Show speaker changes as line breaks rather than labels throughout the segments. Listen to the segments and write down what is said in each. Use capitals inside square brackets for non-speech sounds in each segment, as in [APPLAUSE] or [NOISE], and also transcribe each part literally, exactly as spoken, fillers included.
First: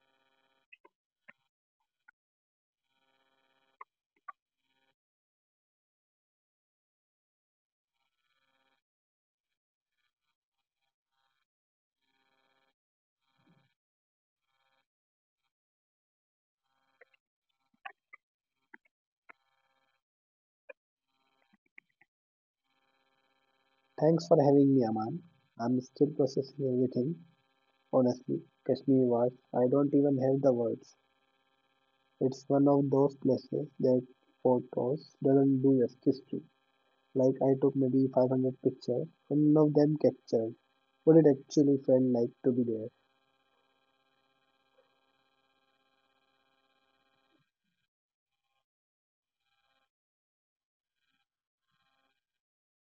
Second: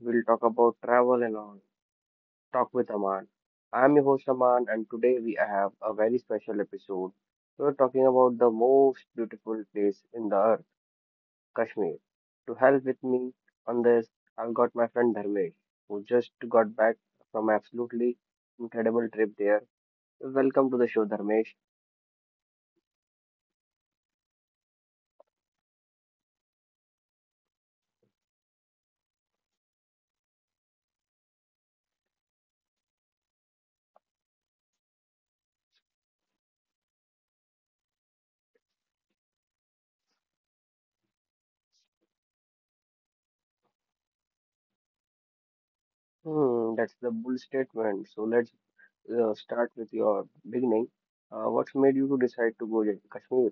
will talk about travel and all. Talk with Aman. I'm your host Aman, and today we have a very special episode. We're talking about the most beautiful place in the earth, Kashmir. To help with me on this, I've got my friend Dharmesh, who just got back from absolutely incredible trip there. Welcome to the show, Dharmesh.
Thanks for having me, Aman. I'm still processing everything. Honestly, Kashmir was, I don't even have the words. It's one of those places that photos doesn't do justice to. Like, I took maybe five hundred pictures, and none of them captured what it actually felt like to be there.
Hmm, that's the bull statement. So let's uh, start with your beginning. Uh, what made you to decide to go to Kashmir?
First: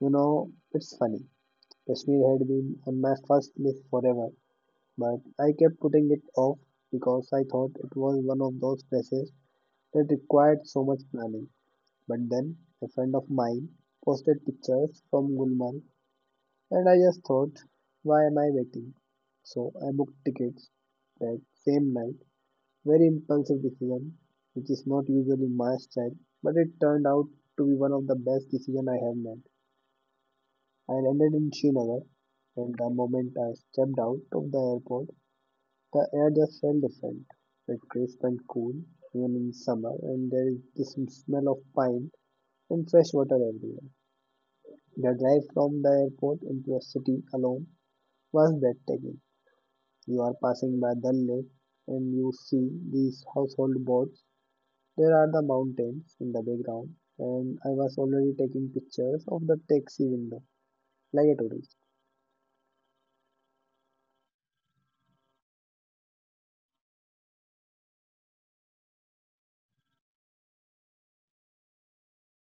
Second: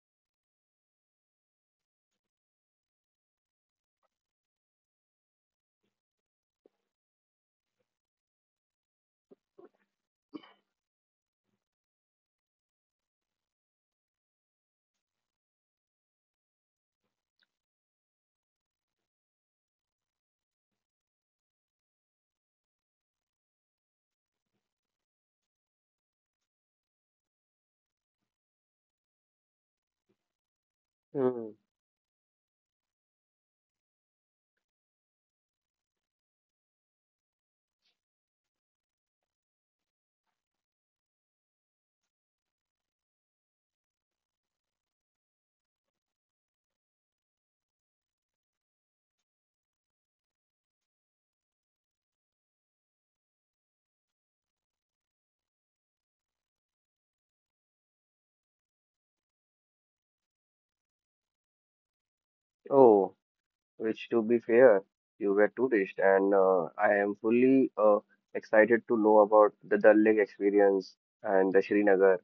You know, it's funny. Kashmir had been on my first list forever, but I kept putting it off because I thought it was one of those places that required so much planning. But then a friend of mine posted pictures from Gulmarg and I just thought, why am I waiting? So I booked tickets that same night. Very impulsive decision, which is not usually my style, but it turned out to be one of the best decisions I have made. I landed in
Hmm.
Srinagar and the moment I stepped out of the airport, the air just felt different. It crisp and cool, even in summer, and there is this smell of pine and fresh water everywhere. The drive from the airport into a city alone was breathtaking. You are passing by Dal Lake and you see these household boats. There are the mountains in the background, and I was already taking pictures of the taxi window like a tourist.
Oh, which to be fair, you were tourist, and uh, I am fully uh, excited to know about the Dal Lake experience and the Srinagar.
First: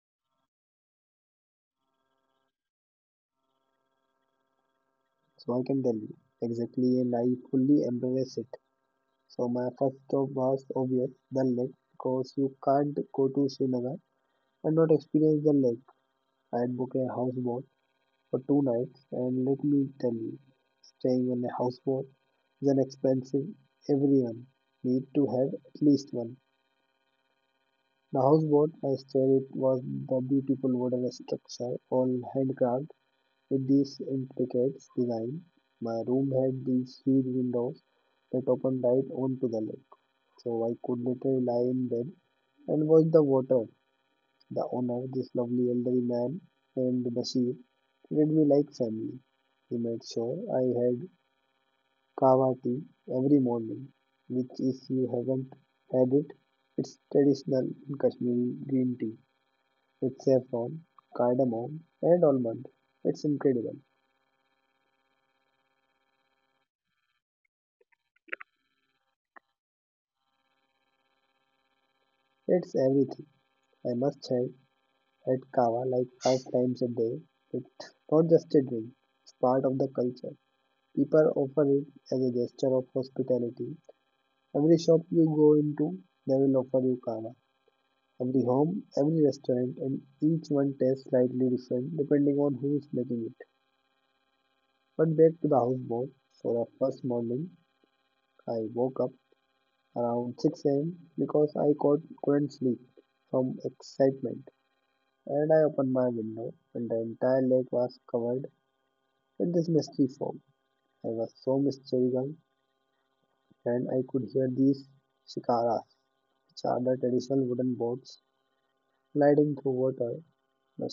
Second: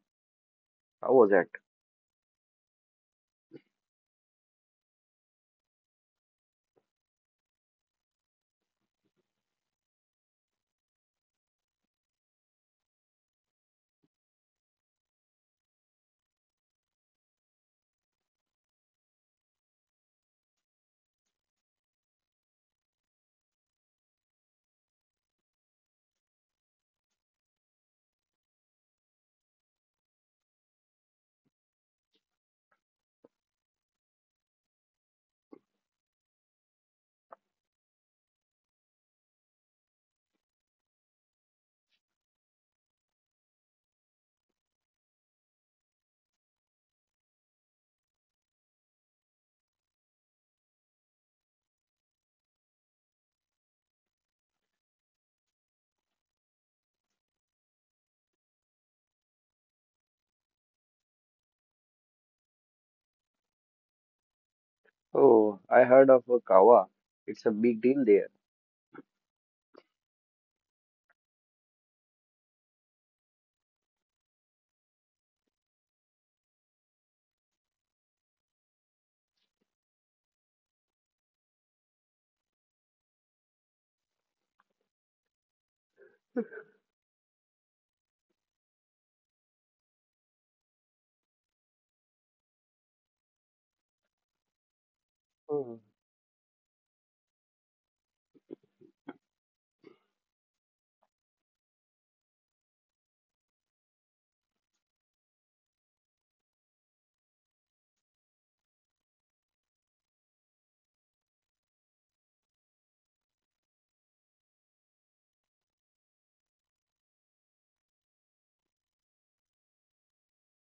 How was that?
So I can tell you exactly, and I fully embrace it. So my first stop was obvious Dal Lake because you can't go to Srinagar and not experience the lake. I had booked a houseboat for two nights, and let me tell you, staying on a houseboat is an expensive. Everyone need to have at least one. The houseboat I stayed it was the beautiful wooden structure, all handcrafted with this intricate design. My room had these huge windows that opened right onto the lake, so I could literally lie in bed and watch the water the owner, this lovely elderly man named Bashir, treated me like family. He made sure I had kava tea every morning, which if you haven't had it, it's traditional in Kashmiri green tea with saffron, cardamom and almond. It's incredible.
Oh, I heard of uh, Kawa. It's a big deal
It's everything. I must have had kava like five times a day. It's not just a drink, it's part of the culture. People offer it as a gesture of hospitality. Every shop you go into, they will offer you kava. Every home, every restaurant, and each one tastes slightly different depending on who is making it. But back to the
there.
houseboat. For the first morning, I woke up around six a m because I caught, couldn't sleep from excitement, and I opened my window, and the entire lake was covered in this misty fog. I was so mystical, and I could hear these shikaras, which are the traditional wooden boats gliding through water.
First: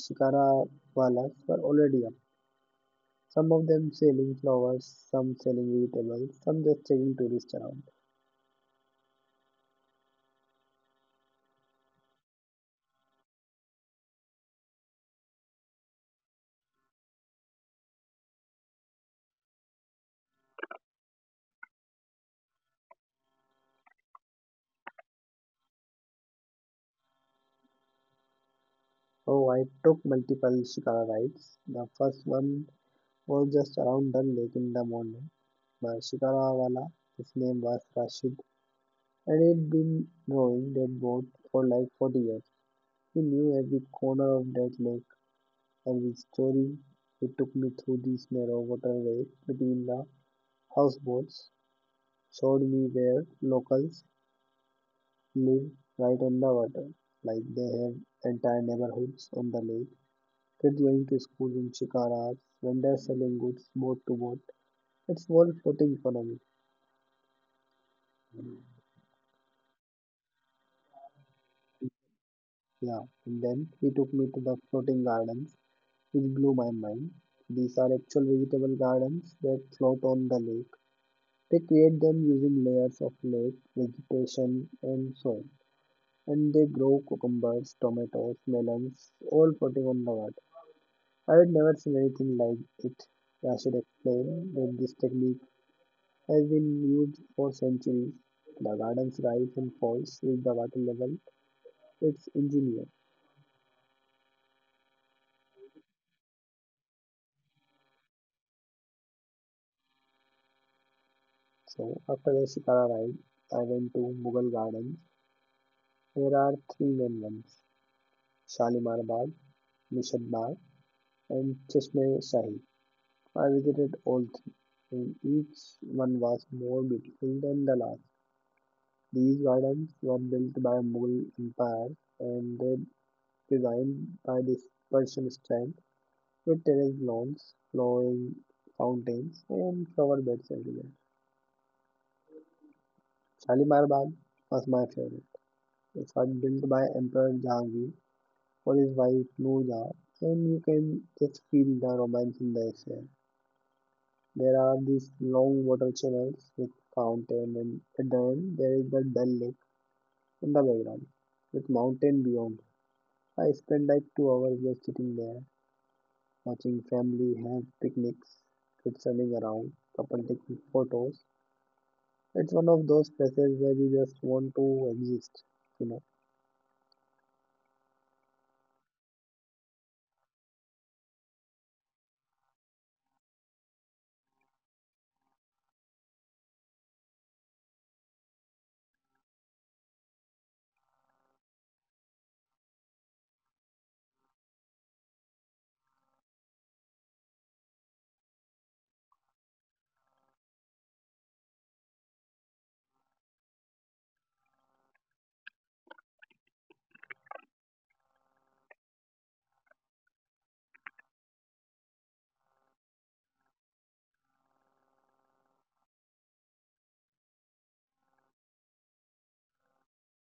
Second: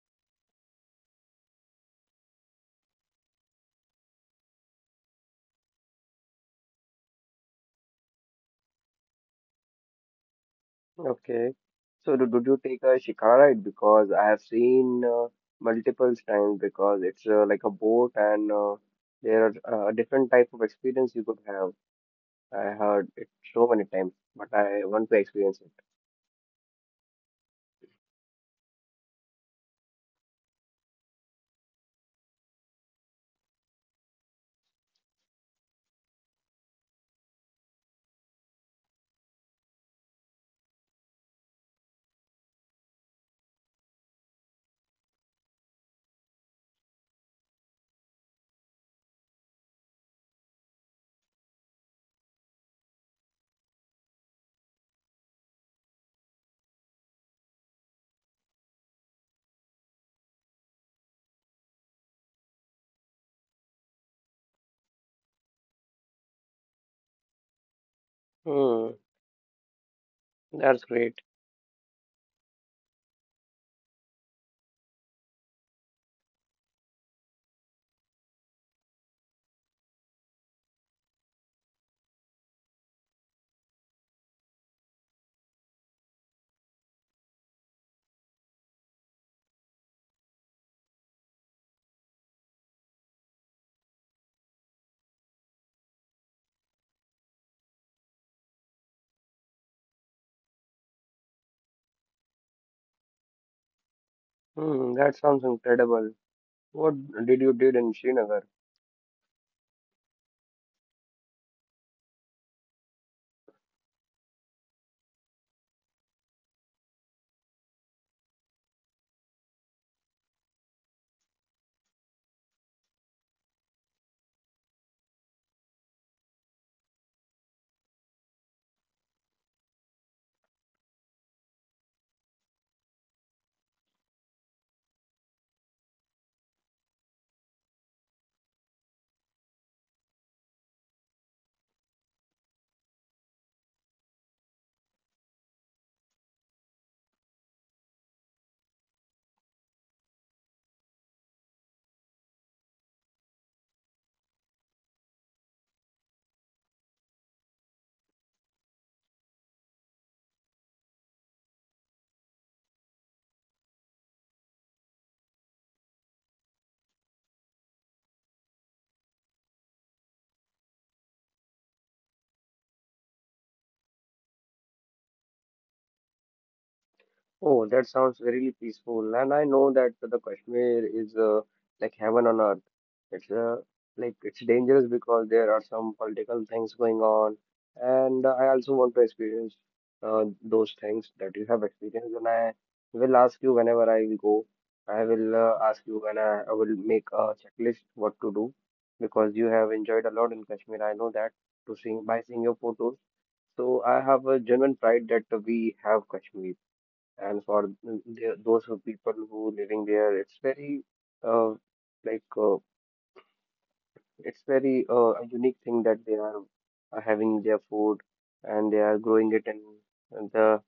Shikara Walas were already up, some of them selling flowers, some selling vegetables, some just taking tourists around.
Okay. So do, did you take a shikara? Because I have seen uh, multiple times because it's uh, like a boat, and uh, there are uh, different type of experience you could have. I heard it so many times, but I want to experience it.
Oh, I took multiple Shikara rides. The first one was just around the lake in the morning. The Shikara Wala, his name was Rashid, and he'd been rowing that boat for like forty years. He knew every corner of that lake, every story. He took me through these narrow waterways between the houseboats, showed me where locals live right on the water. Like they have entire neighborhoods on the lake. Kids going to school in shikaras, vendors selling goods boat to boat. It's world floating economy.
Hmm, that's great.
Yeah, and then he took me to the floating gardens, which blew my mind. These are actual vegetable gardens that float on the lake. They create them using layers of lake vegetation and soil, and they grow cucumbers, tomatoes, melons, all floating on the water. I had never seen anything like it. Rashid explained that this technique has been used for centuries. The gardens rise and falls with the water level. It's engineered.
Hmm, that sounds incredible. What did you did in Srinagar?
So after the Shikara ride, I went to Mughal Gardens. There are three main ones, Shalimar Bagh, Nishad Bagh and Chashme Shahi. I visited all three, and each one was more beautiful than the last. These gardens were built by Mughal Empire and they designed by this Persian style, with terrace lawns, flowing fountains, and flower beds everywhere. Shalimar Bagh was my favorite. It was built by Emperor Jahangir for his wife Noor Jahan, and you can just feel the romance in the air. There are these long water channels with fountain, and at the end there is the Dal Lake in the background with mountain beyond. I spent like two hours just sitting there watching family have picnics, kids running around, couple taking photos. It's one of those places where you just want to exist. You know,
Oh, that sounds really peaceful. And I know that the Kashmir is uh, like heaven on earth. It's uh, like it's dangerous because there are some political things going on, and I also want to experience uh, those things that you have experienced. And I will ask you whenever I will go. I will uh, ask you when I, I will make a checklist what to do because you have enjoyed a lot in Kashmir. I know that to seeing by seeing your photos. So I have a genuine pride that we have Kashmir, and for th- th- those who people who living there, it's very uh, like uh, it's very uh, a unique thing that they are uh, having their food, and they are growing it in the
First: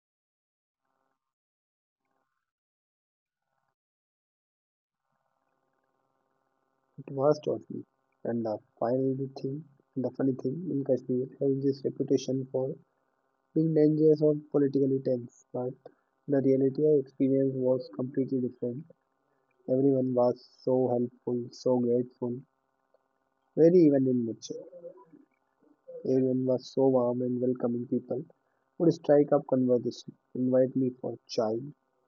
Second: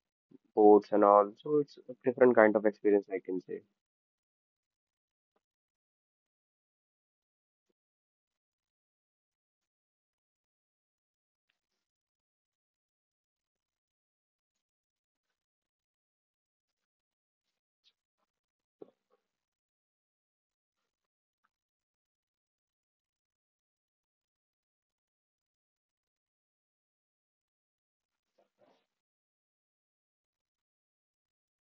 boats and all. So it's a different kind of experience, I can say.
it was totally. And the final thing, the funny thing, in Kashmir has this reputation for being dangerous or politically tense, but the reality I experienced was completely different. Everyone was so helpful, so grateful, very even in nature. Arian was so warm and welcoming people would strike up conversation, invite me for chai,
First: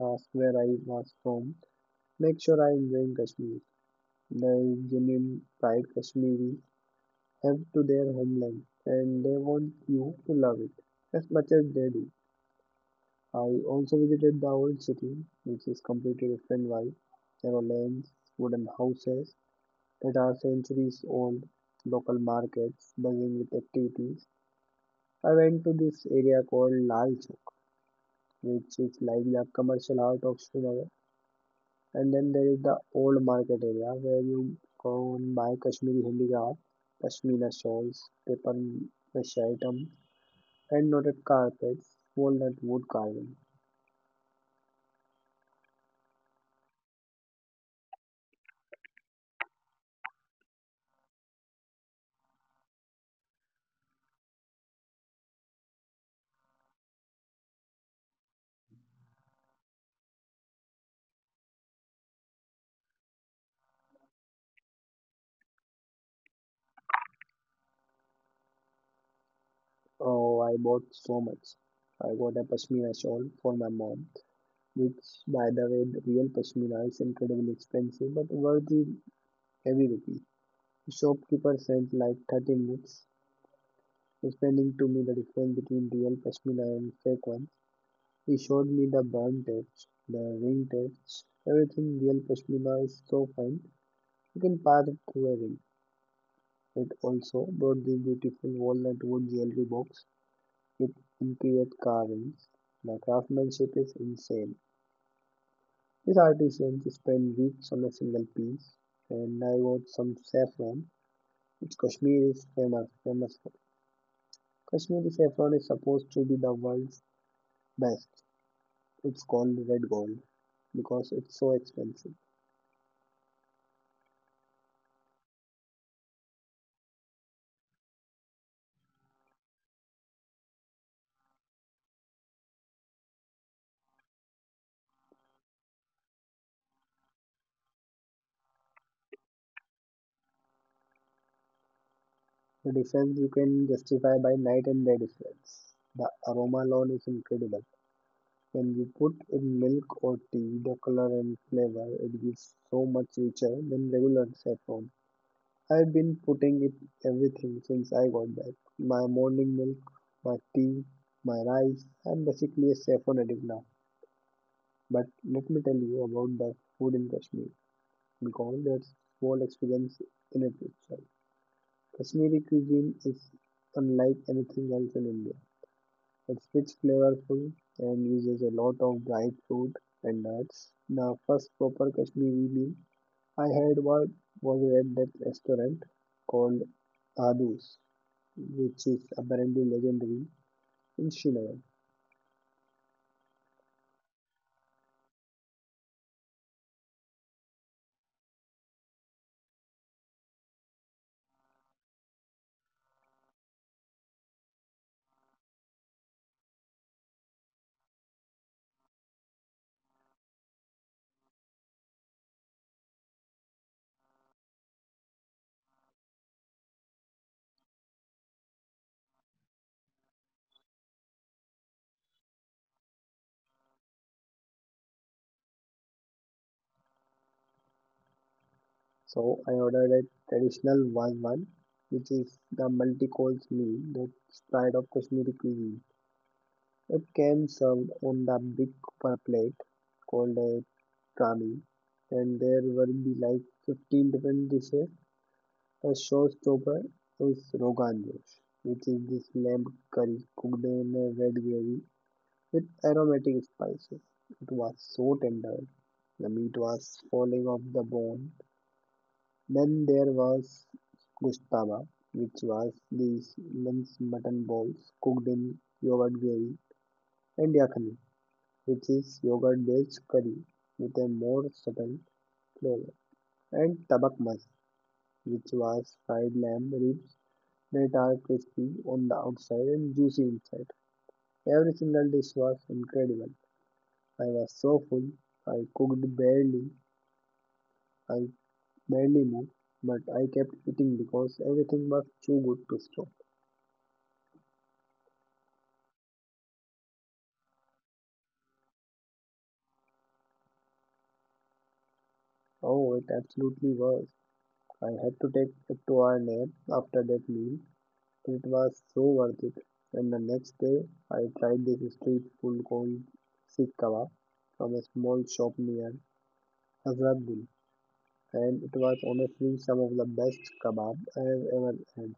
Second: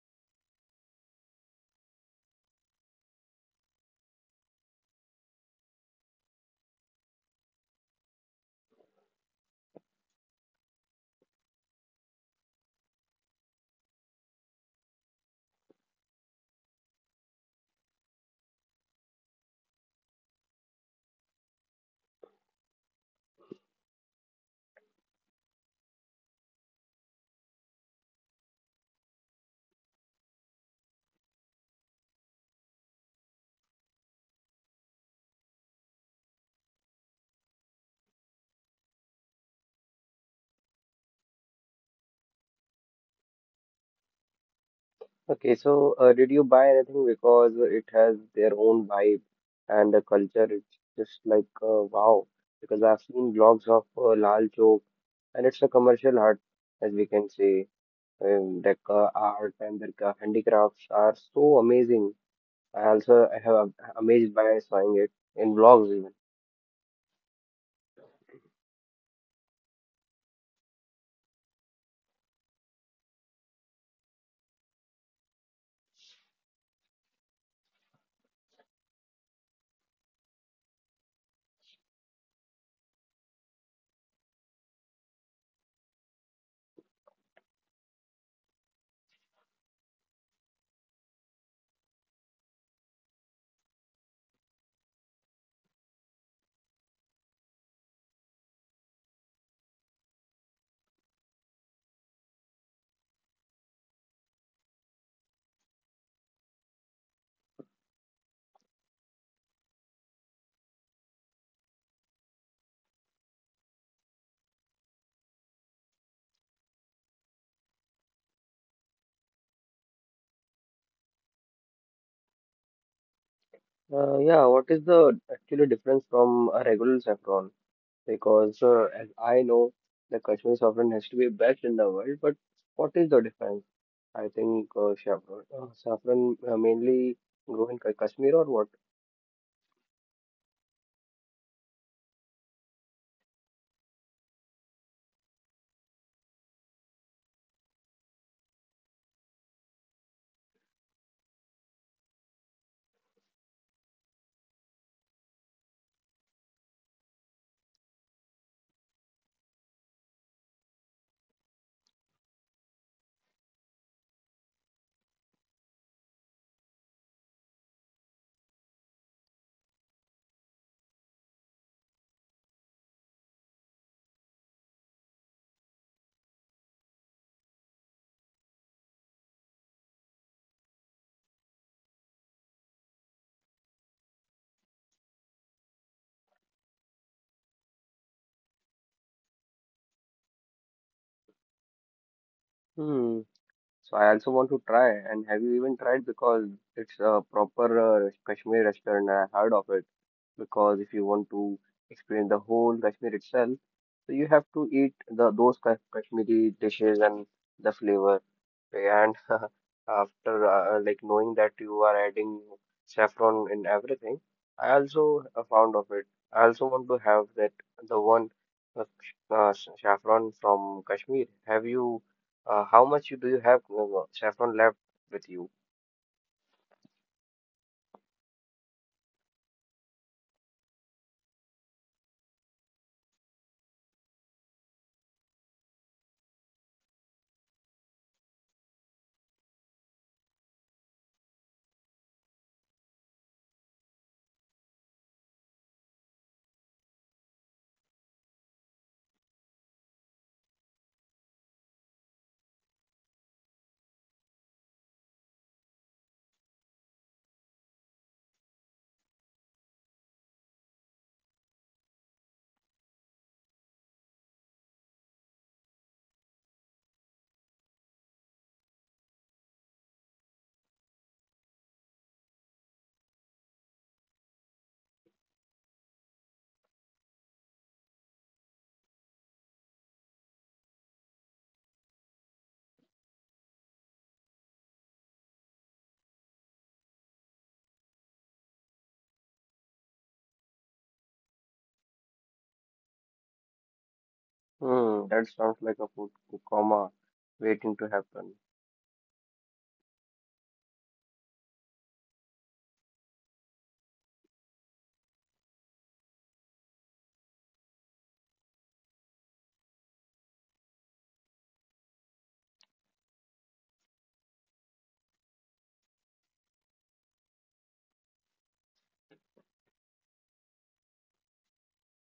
ask where I was from, make sure I enjoy Kashmir. They genuine pride Kashmiri have to their homeland and they want you to love it as much as they do. I also visited the old city, which is completely different vibe. There are lanes, wooden houses that are centuries old, local markets buzzing with activities. I went to this area called Lal Chowk, which is like the commercial heart of Srinagar. And then there is the old market area where you go and buy Kashmiri handicraft, pashmina shawls, paper mache items, hand knotted carpets, walnut wood carving.
Okay, so uh, did you buy anything? Because it has their own vibe and the culture. It's just like uh, wow, because I've seen blogs of uh, Lal Chowk, and it's a commercial art, as we can say. Um, the ca- art and the ca- handicrafts are so amazing. I also I have amazed by seeing it in vlogs even.
Oh, I bought so much. I got a pashmina shawl for my mom, which, by the way, the real pashmina is incredibly expensive but worth it every rupee. The shopkeeper sent like thirty minutes explaining to me the difference between real pashmina and fake one. He showed me the band tapes, the ring tapes, everything. Real pashmina is so fine. You can pair it through a ring. It also brought the beautiful walnut wood jewelry box with intricate carvings. The craftsmanship is insane. These artisans spend weeks on a single piece, and I bought some saffron, which Kashmir is famous, famous for. Kashmiri saffron is supposed to be the world's best. It's called red gold because it's so expensive.
Uh, yeah, what is the actually difference from a regular saffron? Because uh, as I know, the Kashmiri saffron has to be best in the world, but what is the difference? I think uh, saffron, uh, saffron uh, mainly grow in Ka- Kashmir or what?
The difference you can justify by night and day difference. The aroma alone is incredible. When you put in milk or tea, the color and flavor it gives so much richer than regular set form. I've been putting it everything since I got back. My morning milk, my tea, my rice. I'm basically a saffron addict now. But let me tell you about the food in Kashmir because that's whole experience in itself. Kashmiri cuisine is unlike anything else in India. It's rich, flavorful, and uses a lot of dried fruit and nuts. The first proper Kashmiri meal I had was, was at that restaurant called Dadu's, which is apparently legendary in Srinagar.
Hmm. So I also want to try. And have you even tried? Because it's a proper uh, Kashmiri restaurant. I heard of it. Because if you want to experience the whole Kashmir itself, so you have to eat the those Ka- Kashmiri dishes and the flavor. And [LAUGHS] after uh, like knowing that you are adding saffron in everything, I also uh, found of it. I also want to have that the one uh, uh, saffron from Kashmir. Have you? Uh, how much you do you have uh, saffron left with you?
So I ordered a traditional Wazwan, which is the multi-course meal that's pride of Kashmiri cuisine. It came served on the big copper plate called a coming and there will be like fifteen different dishes. A showstopper is Rogan Josh, which is this lamb curry cooked in a red gravy with aromatic spices. It was so tender, the meat was falling off the bone. Then there was Gustaba, which was these minced mutton balls cooked in yogurt gravy, and Yakhni, which is yogurt based curry with a more subtle flavor. And Tabak Mas, which was fried lamb ribs that are crispy on the outside and juicy inside. Every single dish was incredible. I was so full, I cooked barely, I barely moved, but I kept eating because everything was too good to stop.
Hmm, that sounds like a food coma waiting to happen.
Oh, it absolutely was. I had to take a two hour nap after that meal, but it was so worth it. And the next day, I tried this street food called Sikh Kebab from a small shop near Hazratbul, and it was honestly some of the best kebab I have ever had.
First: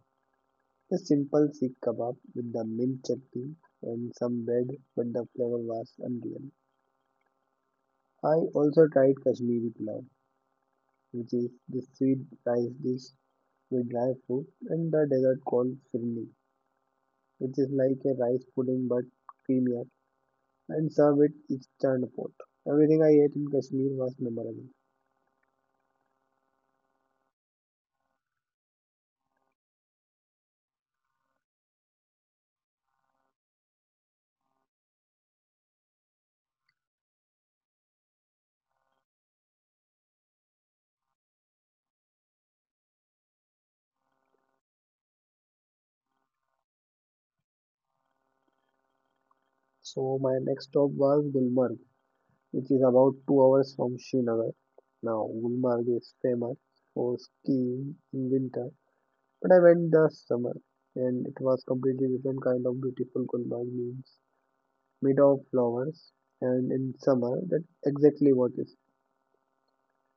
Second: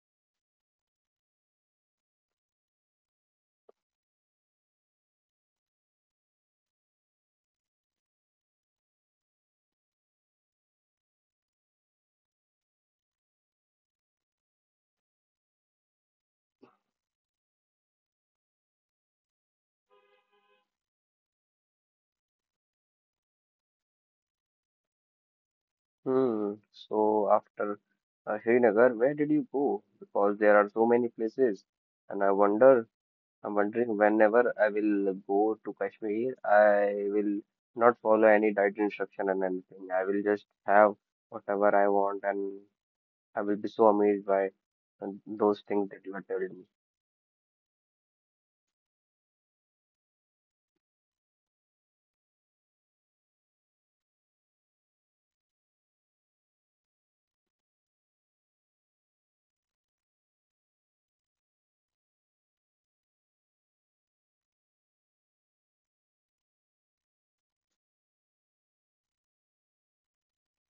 A simple Sikh kebab with the mint chutney and some bread, but the flavor was unreal. I also tried Kashmiri pulao, which is the sweet rice dish with dry fruit and the dessert called firni, which is like a rice pudding but creamier and served with instant pot. Everything I ate in Kashmir was memorable.
Hmm. So after uh, Srinagar, where did you go? Because there are so many places, and I wonder, I'm wondering whenever I will go to Kashmir, I will not follow any diet instruction and anything. I will just have whatever I want, and I will be so amazed by uh, those things that you are telling me.
So my next stop was Gulmarg which is about two hours from Srinagar. Now, Gulmarg is famous for skiing in winter, but I went last summer and it was completely different kind of beautiful. Gulmarg means made of flowers and in summer that's exactly what is.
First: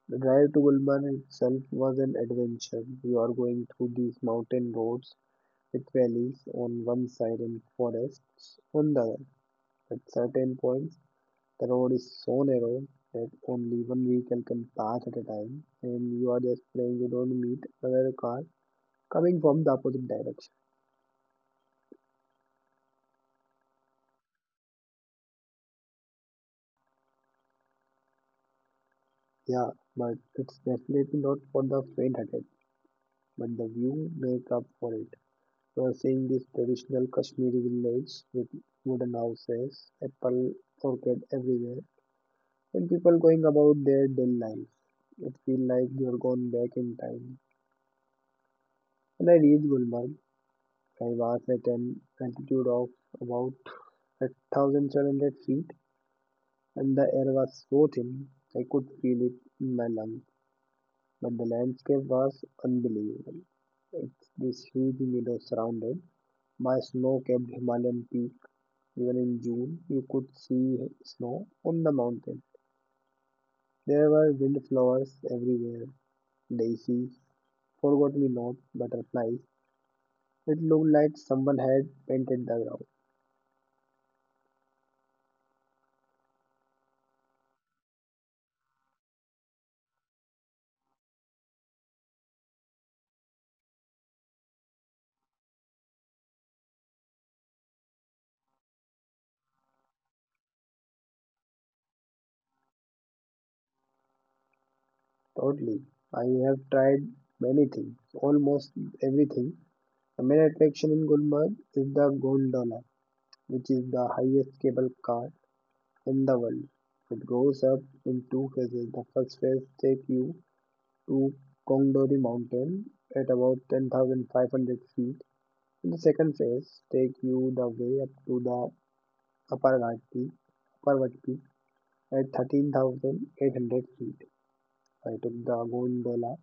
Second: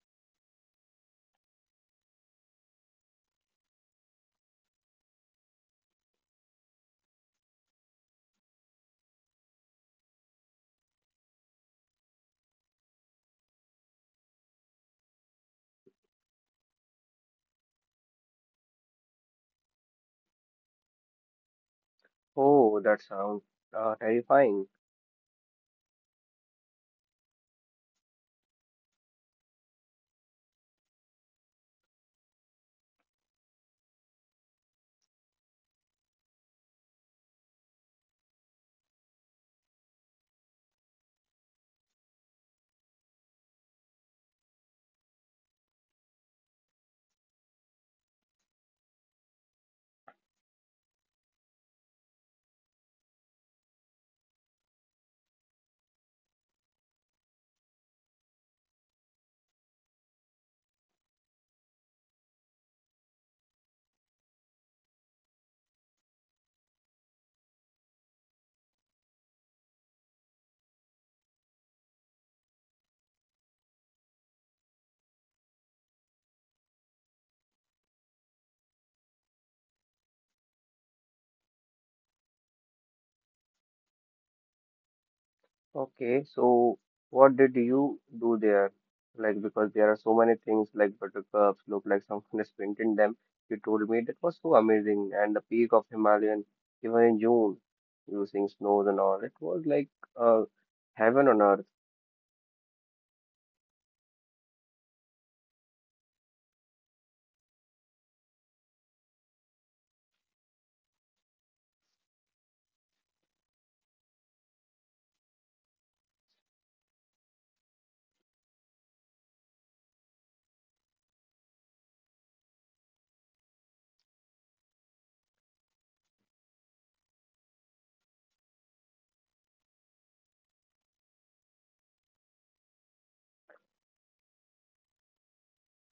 The drive to Gulmarg itself was an adventure. You are going through these mountain roads with valleys on one side and forests on the other. At certain points, the road is so narrow that only one vehicle can pass at a time, and you are just praying you don't meet another car coming from the opposite direction.
Oh, that sounds uh, terrifying.
Yeah, but it's definitely not for the faint-hearted, but the view make up for it. You are seeing this traditional Kashmiri village with wooden houses, apple orchard everywhere, and people going about their daily lives. It feels like you are gone back in time. When I reached Gulmarg, I was at an altitude of about one thousand seven hundred feet, and the air was so thin I could feel it in my lungs. But the landscape was unbelievable. It's this huge meadow surrounded by snow-capped Himalayan peak. Even in June, you could see snow on the mountain. There were wildflowers everywhere, daisies, forget-me-not, butterflies. It looked like someone had painted the ground.
Okay, so what did you do there? Like, because there are so many things like buttercups look like someone [LAUGHS] is painted them. You told me that was so amazing, and the peak of Himalayan, even in June, using snows and all. It was like uh, heaven on earth.
Totally. I have tried many things, almost everything. The main attraction in Gulmarg is the gondola, which is the highest cable car in the world. It goes up in two phases. The first phase takes you to Kongdori Mountain at about ten thousand five hundred feet, and the second phase takes you the way up to the upper Ghat peak, upper Ghat peak at thirteen thousand eight hundred feet. I took the gondola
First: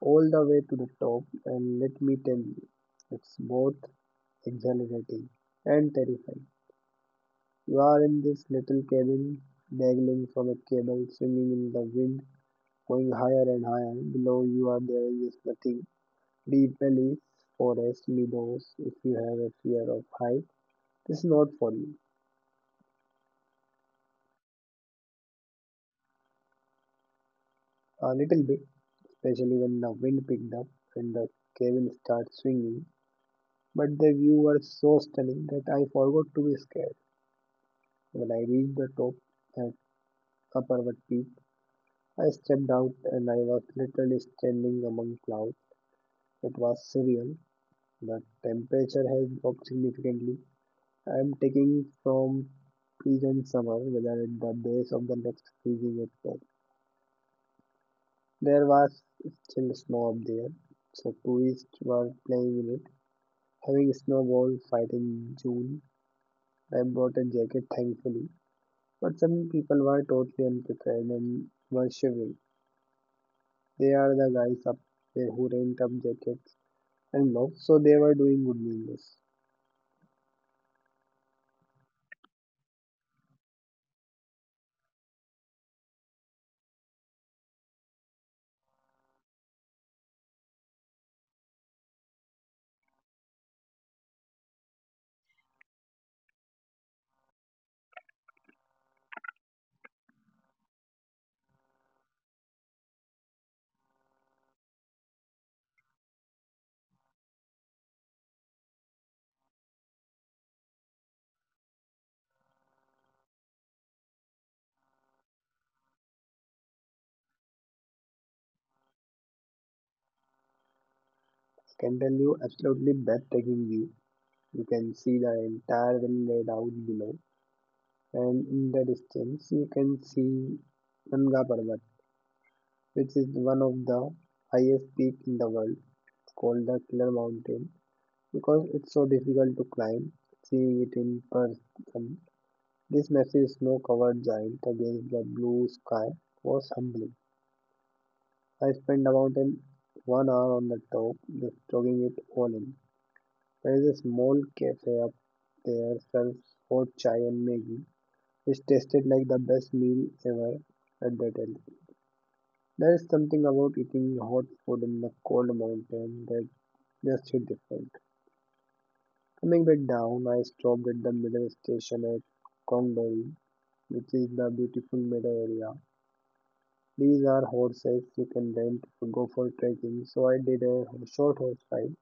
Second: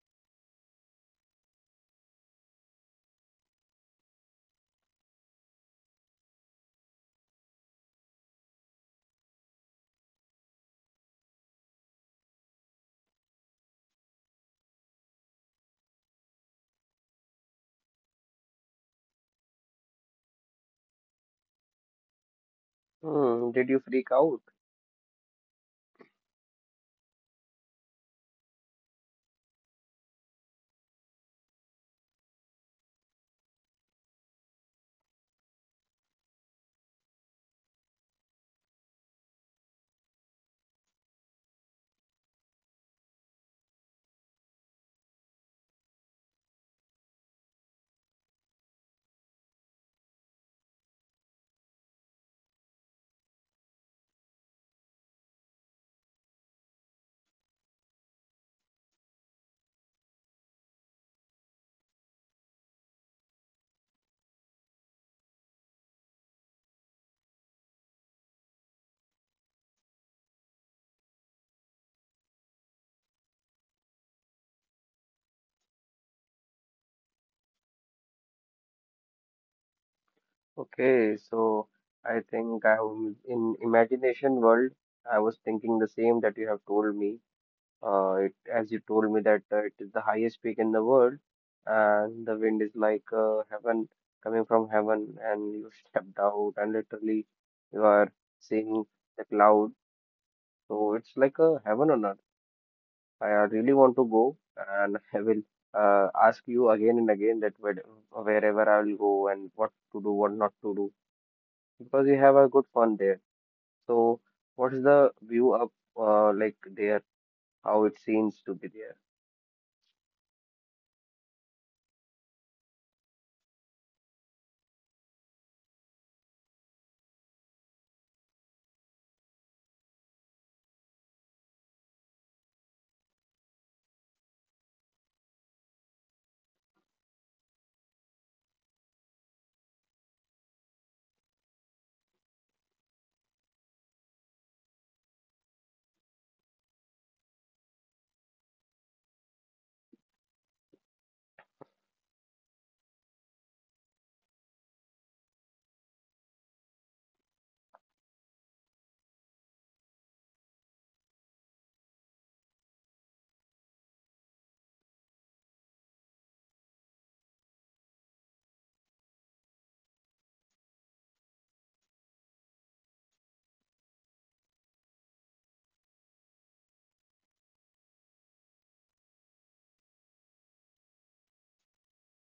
all the way to the top, and let me tell you, it's both exhilarating and terrifying. You are in this little cabin, dangling from a cable, swinging in the wind, going higher and higher. Below you are there is nothing. Deep valleys, forests, meadows. If you have a fear of height, this is not for you.
Hmm, did you freak out?
A little bit, especially when the wind picked up and the cabin starts swinging. But the view was so stunning that I forgot to be scared. When I reached the top at Upperwood Peak, I stepped out and I was literally standing among clouds. It was surreal. The temperature has dropped significantly. I am taking from pleasant summer weather at the base of the next freezing expert. There was still snow up there, so tourists were playing in it. Having a snowball fight in June, I brought a jacket thankfully, but some people were totally unprepared and were shivering. They are the guys up there who rent up jackets and gloves, so they were doing good business.
Okay, so I think I am in imagination world. I was thinking the same that you have told me. Uh, it, as you told me that uh, it is the highest peak in the world, and the wind is like uh, heaven coming from heaven, and you [LAUGHS] stepped out, and literally you are seeing the cloud. So it's like a heaven on earth. I uh, really want to go, and [LAUGHS] I will uh, ask you again and again that where, wherever I will go and what to do, what not to do, because you have a good fun there. So what is the view up uh, like there? How it seems to be there?
I can tell you, absolutely breathtaking view. You can see the entire valley laid out below, and in the distance, you can see Nanga Parbat, which is one of the highest peak in the world. It's called the Killer Mountain because it's so difficult to climb. Seeing it in person, this massive snow covered giant against the blue sky was humbling. I spend about an one hour on the top, just soaking it all in. There is a small cafe up there serves hot chai and Maggie, which tasted like the best meal ever at that end. There is something about eating hot food in the cold mountain that just hit different. Coming back down, I stopped at the middle station at Kongdori, which is the beautiful meadow area. These are horses you can rent or go for trekking, so I did a short horse ride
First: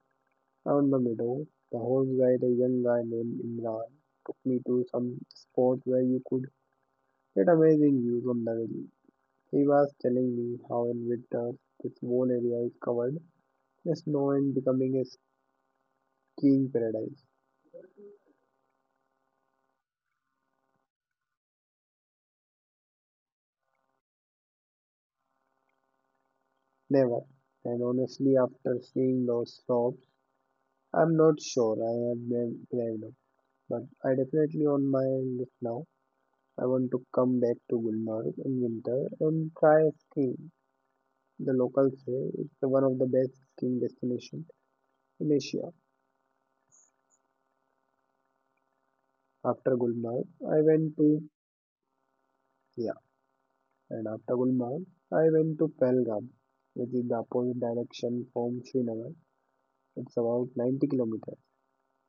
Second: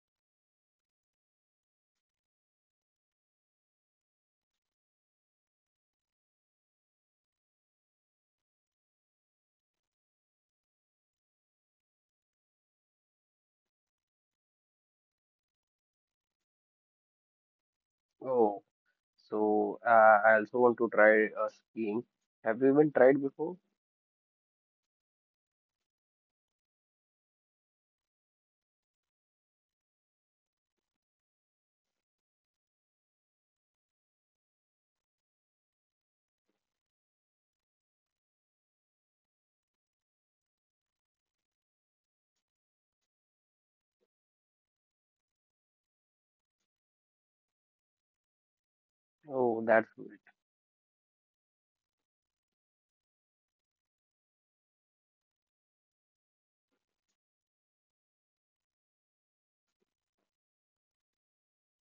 down the meadow. The horse guide, a young guy named Imran, took me to some spot where you could get amazing views of the valley. He was telling me how in winter this whole area is covered in snow and becoming a skiing paradise.
Oh. So uh, I also want to try uh, skiing. Have you even tried before?
Never. And honestly, after seeing those slopes, I'm not sure I have brave brave enough. But I definitely on my list now. I want to come back to Gulmarg in winter and try skiing. The locals say it's the one of the best skiing destinations in Asia. After
Oh, that's
Gulmarg,
great.
I went to yeah, and after Gulmarg, I went to Pahalgam, which is the opposite direction from Srinagar. It's about ninety kilometers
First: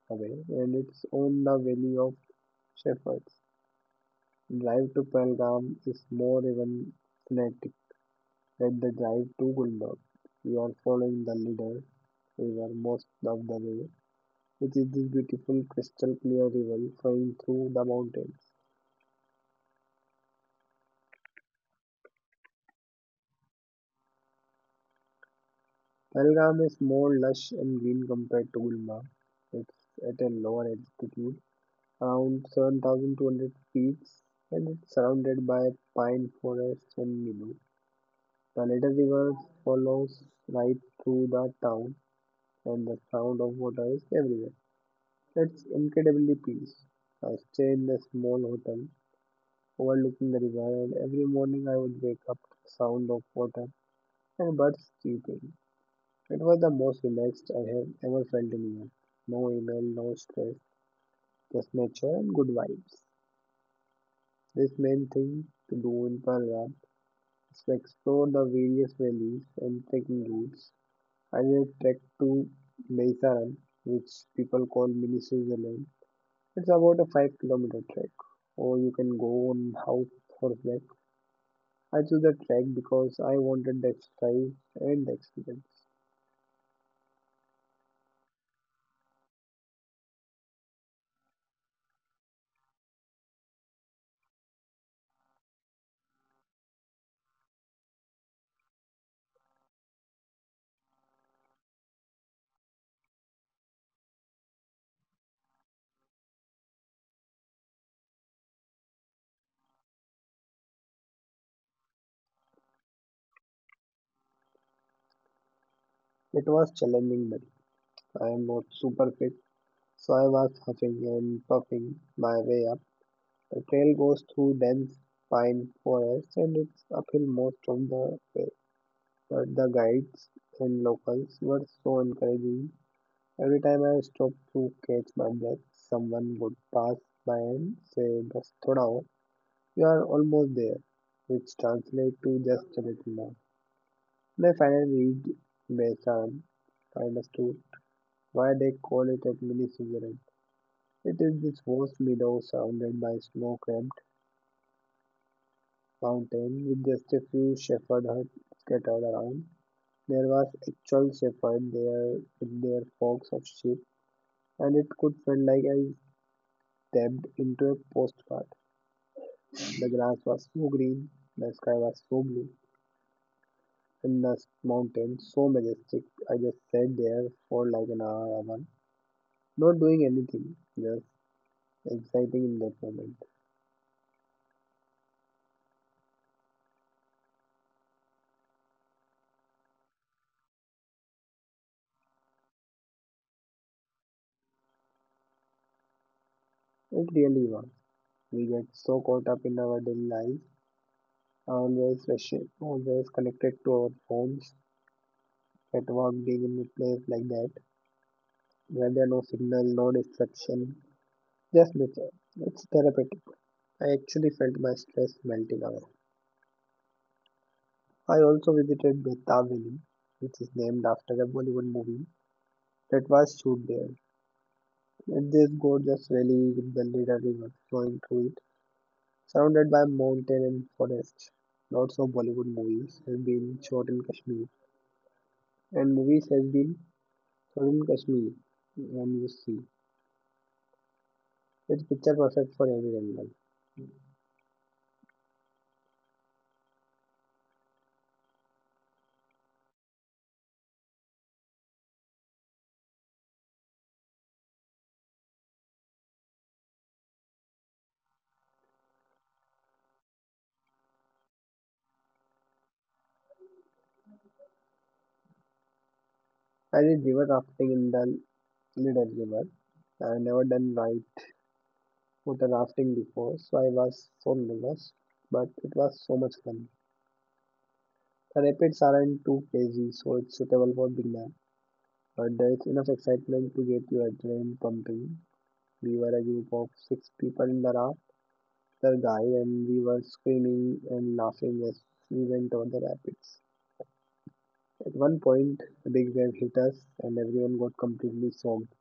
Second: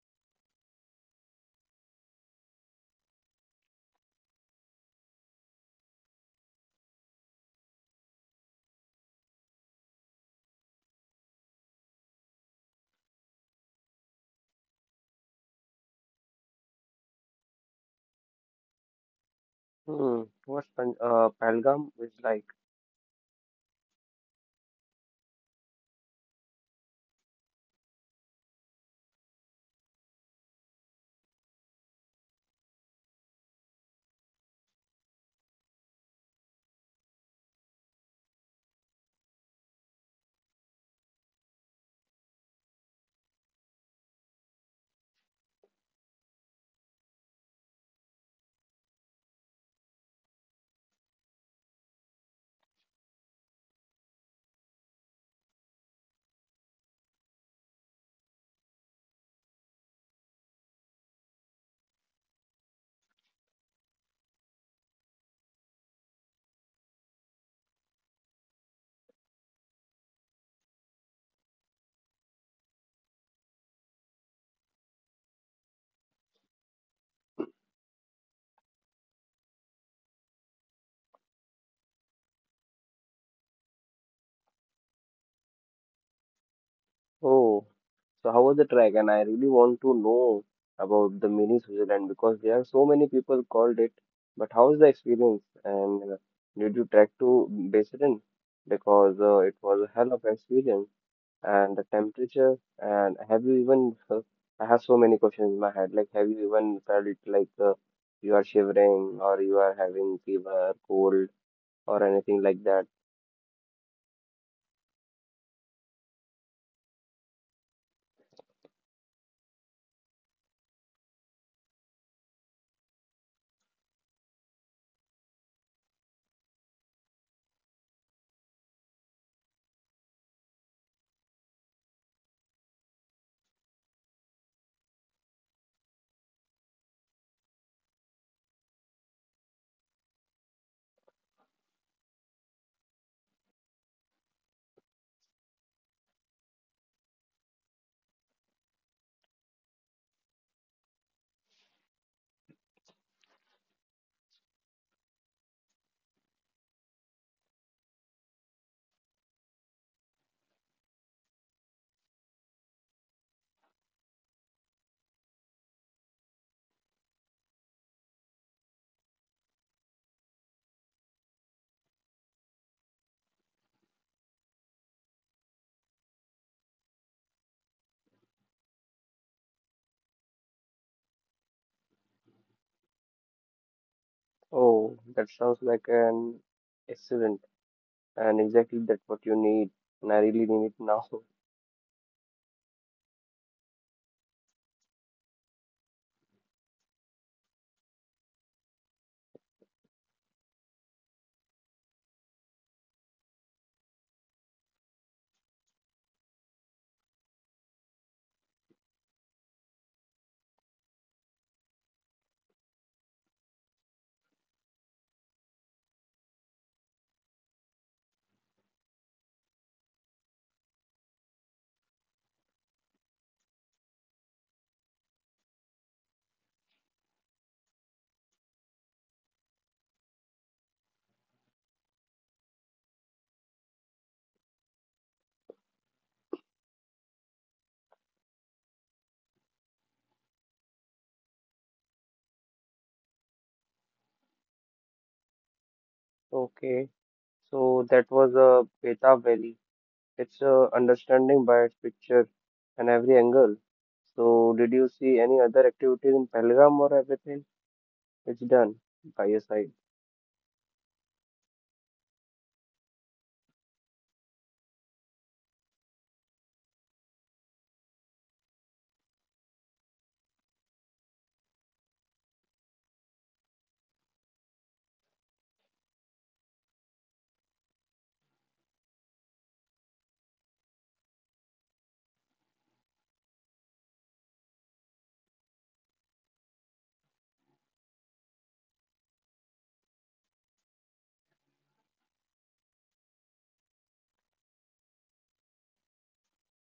away, and it's on the valley of Shepherds. Drive to Pahalgam is more even frenetic than the drive to Gulmarg. You are following the leader river most of the way, which is this beautiful crystal clear river flowing through the mountains.
Hmm. What's Pan uh, Pahalgam is like?
Pahalgam is more lush and green compared to Gulmarg. It's at a lower altitude, around seven thousand two hundred feet, and it's surrounded by pine forests and meadows. The latter river follows right through the town, and the sound of water is everywhere. It's incredibly peaceful. I stay in a small hotel overlooking the river, and every morning I would wake up to the sound of water and birds chirping. It was the most relaxed I have ever felt in years. No email, no stress, just nature and good vibes. This main thing to do in Palram is to explore the various valleys and trekking routes. I did a trek to Meisaran, which people call mini Switzerland. It's about a five kilometer trek, or you can go on house horseback. I chose the trek because I wanted the exercise and the experience.
Oh, so how was the track? And I really want to know about the mini Switzerland because there are so many people called it. But how is the experience? And uh, did you track to Basildon? Because uh, it was a hell of an experience, and the temperature. And have you even? uh, I have so many questions in my head. Like, have you even felt it like uh, you are shivering or you are having fever, cold, or anything like that?
It was challenging but I am not super fit, so I was huffing and puffing my way up. The trail goes through dense pine forests and it's uphill most of the way. But the guides and locals were so encouraging. Every time I stopped to catch my breath, someone would pass by and say, Bas thoda aur, you are almost there, which translates to just a little more. And I finally reached Besan, I of to why they call it a mini Switzerland. It is this vast meadow surrounded by snow capped mountains with just a few shepherd huts scattered around. There was actual shepherd there with their flocks of sheep, and it could feel like I stepped into a postcard. The grass was so green, the sky was so blue, and the mountain so majestic. I just sat there for like an hour, hour not doing anything, just exciting in that moment.
Oh, that sounds like an excellent, and exactly that's what you need. And I really need it now. [LAUGHS]
It really was. We get so caught up in our daily life always rushing, always connected to our phones, at work being in a place like that, where there are no signal, no distraction, just nature. It's therapeutic. I actually felt my stress melting away. I also visited Beta Valley, which is named after a Bollywood movie that was shot there. And this gorgeous valley with the Leda River flowing through it, surrounded by mountain and forest. Lots of Bollywood movies have been shot in Kashmir, and movies have been Southern Kashmir, when you see, it's picture perfect for every animal.
Okay. So that was a Beta Valley. It's a understanding by its picture and every angle. So did you see any other activities in Pahalgam, or everything? It's done by your side.
I did river rafting in the Lidar River. I've never done night water rafting before, so I was so nervous, but it was so much fun. The rapids aren't too crazy, so it's suitable for beginners, but there is enough excitement to get your adrenaline pumping. We were a group of six people in the raft, the guide, and we were screaming and laughing as we went over the rapids. At one point, a big wave hit us and everyone got completely soaked.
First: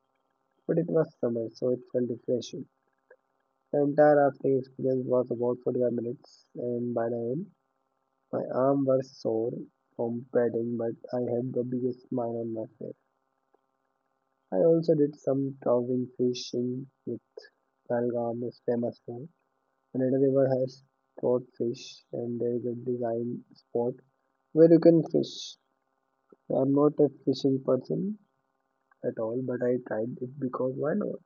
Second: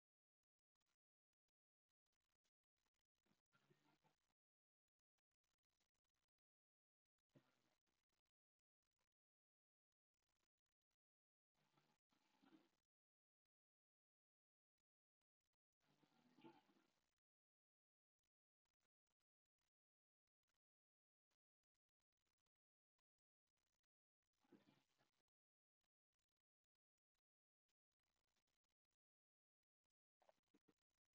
But it was summer, so it felt refreshing. The entire rafting experience was about forty-five minutes, and by the end, my arms were sore from paddling, but I had the biggest smile on my face. I also did some trousing fishing with Belgaum is famous for. Another river has trout fish, and there is a design spot where you can fish. I'm not a fishing person, at all, but I tried it because why not?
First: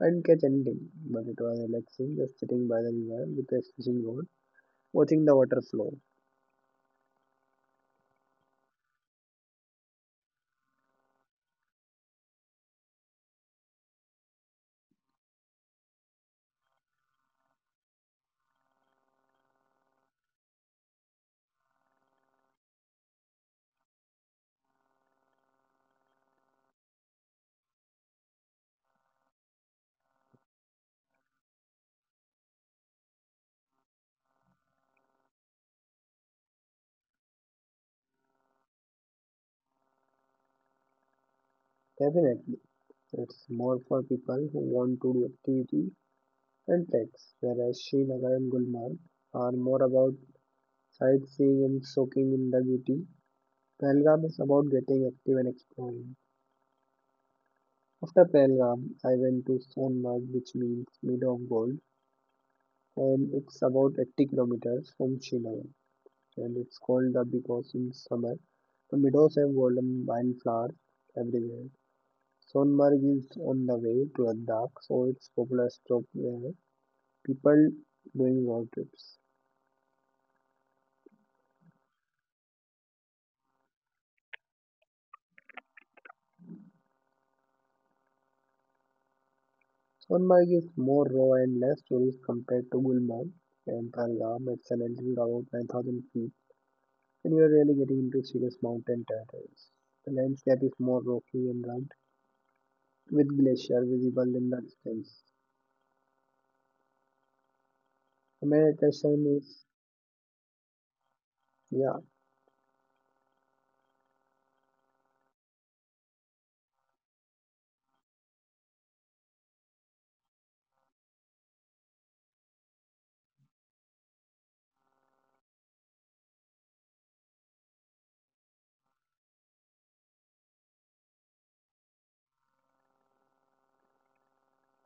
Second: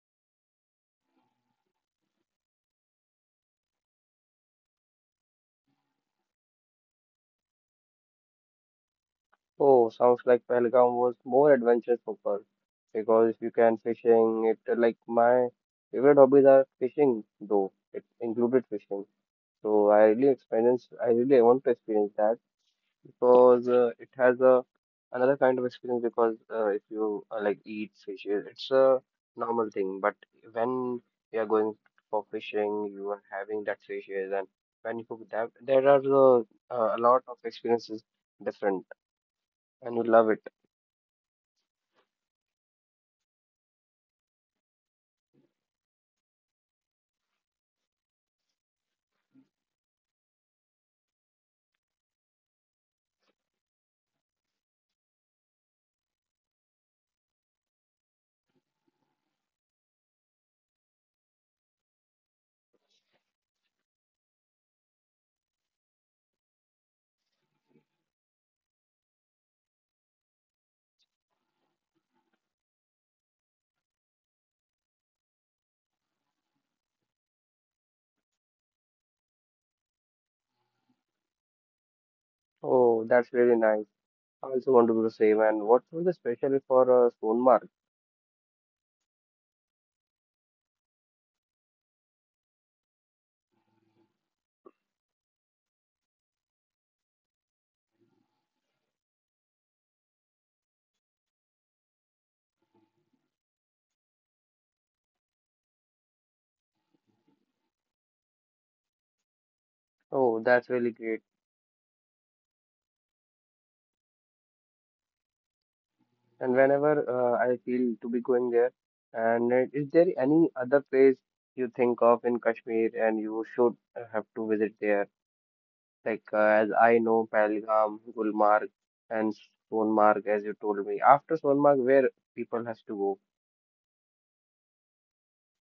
I didn't catch anything, but it was relaxing just sitting by the river with a fishing rod, watching the water flow.
Oh, sounds like Pahalgam was more adventurous for focused, because if you can fishing, it uh, like my favorite hobbies are fishing though. It included fishing, so I really experience. I really want to experience that. Because uh, it has a another kind of experience, because uh, if you uh, like eat fishes, it's a normal thing. But when you are going for fishing, you are having that fishes, and when you cook that, there are uh, uh, a lot of experiences different, and you love it.
Definitely, it's more for people who want to do activity and treks, whereas Srinagar and Gulmarg are more about sightseeing and soaking in the beauty. Pahalgam is about getting active and exploring. After Pahalgam, I went to Sonmarg, which means meadow of gold, and it's about eighty kilometers from Srinagar. And it's called the because in summer the meadows have golden wildflowers everywhere. Sonmarg is on the way to Ladakh, so it's popular stop where people doing road trips.
Oh, that's really nice. I also want to do the same. And what was the special for uh, Soonmark?
Sonmarg is more raw and less tourist compared to Gulmarg and Pahalgam. It's an altitude of about nine thousand feet, and you are really getting into serious mountain territories. The landscape is more rocky and rugged, with glacier visible in the distance. The main attraction is
Oh, that's really great.
yeah,
And whenever uh, I feel to be going there. And uh, is there any other place you think of in Kashmir, and you should uh, have to visit there? Like uh, as I know, Pahalgam, Gulmarg, and Sonmarg, as you told me. After Sonmarg, where people has to go?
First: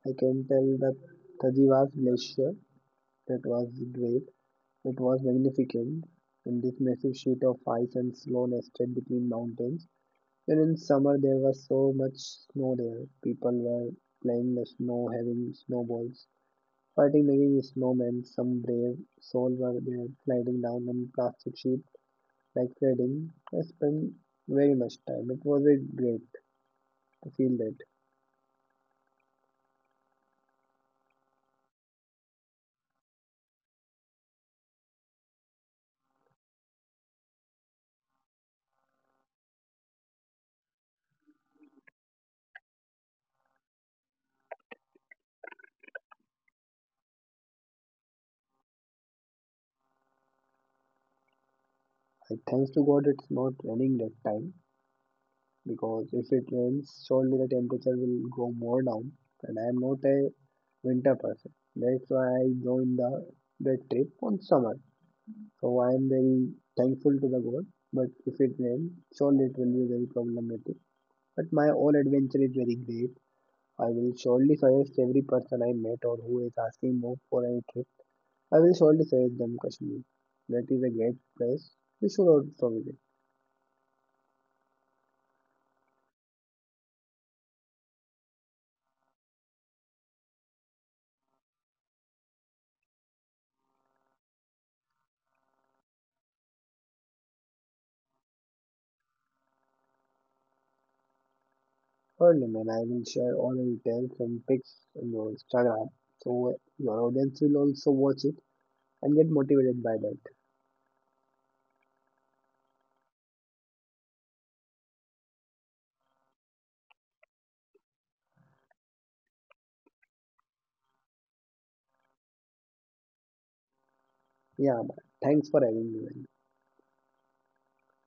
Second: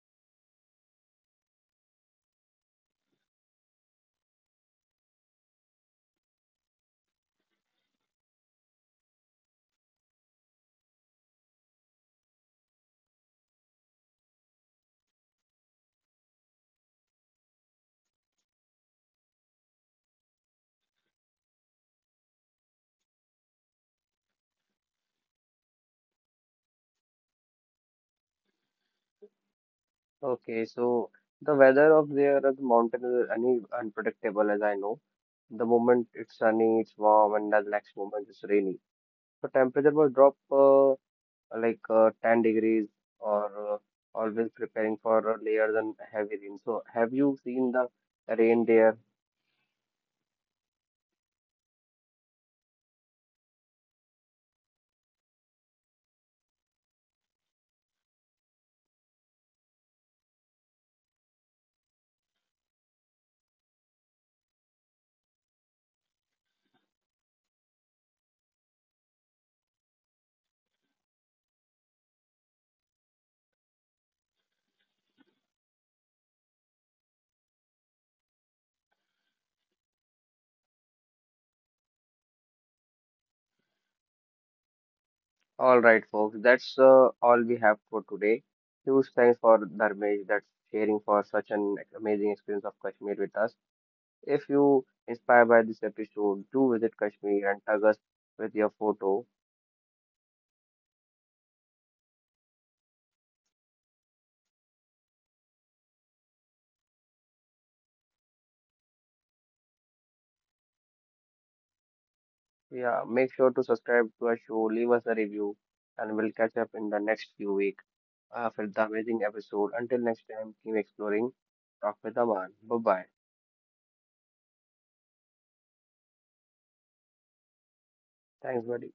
I can tell that Tajiwa's glacier, that was great, it was magnificent in this massive sheet of ice and snow nested between mountains. And in summer, there was so much snow there. People were playing the snow, having snowballs, fighting, making snowmen. Some brave souls were there, sliding down on plastic sheets like sledding. I spent very much time. It was a great to feel that.
Okay, so the weather of there, the mountain is any unpredictable, as I know. The moment it's sunny, it's warm, and the next moment it's rainy. So temperature will drop. Uh, like uh, ten degrees or uh, always preparing for uh, layers and heavy rain. So, have you seen the rain there?
I, thanks to God, it's not raining that time. Because if it rains, surely the temperature will go more down. And I am not a winter person. That's why I joined the that trip on summer. So I am very thankful to the God. But if it rains, surely it will be very problematic. But my all adventure is very great. I will surely suggest every person I met or who is asking more for any trip. I will surely suggest them Kashmir. That is a great place. We should also visit.
All right, folks, that's uh, all we have for today. Huge thanks for Dharmesh that's sharing for such an amazing experience of Kashmir with us. If you inspired by this episode, do visit Kashmir and tag us with your photo.
Surely, man, I will share all the details and pics on your Instagram so your audience will also watch it and get motivated by that.
Yeah, make sure to subscribe to our show, leave us a review, and we'll catch up in the next few weeks. Uh, for the amazing episode. Until next time, keep exploring. Talk with Aman. Bye bye.
Yeah, man. Thanks for having me, man.
Thanks, buddy.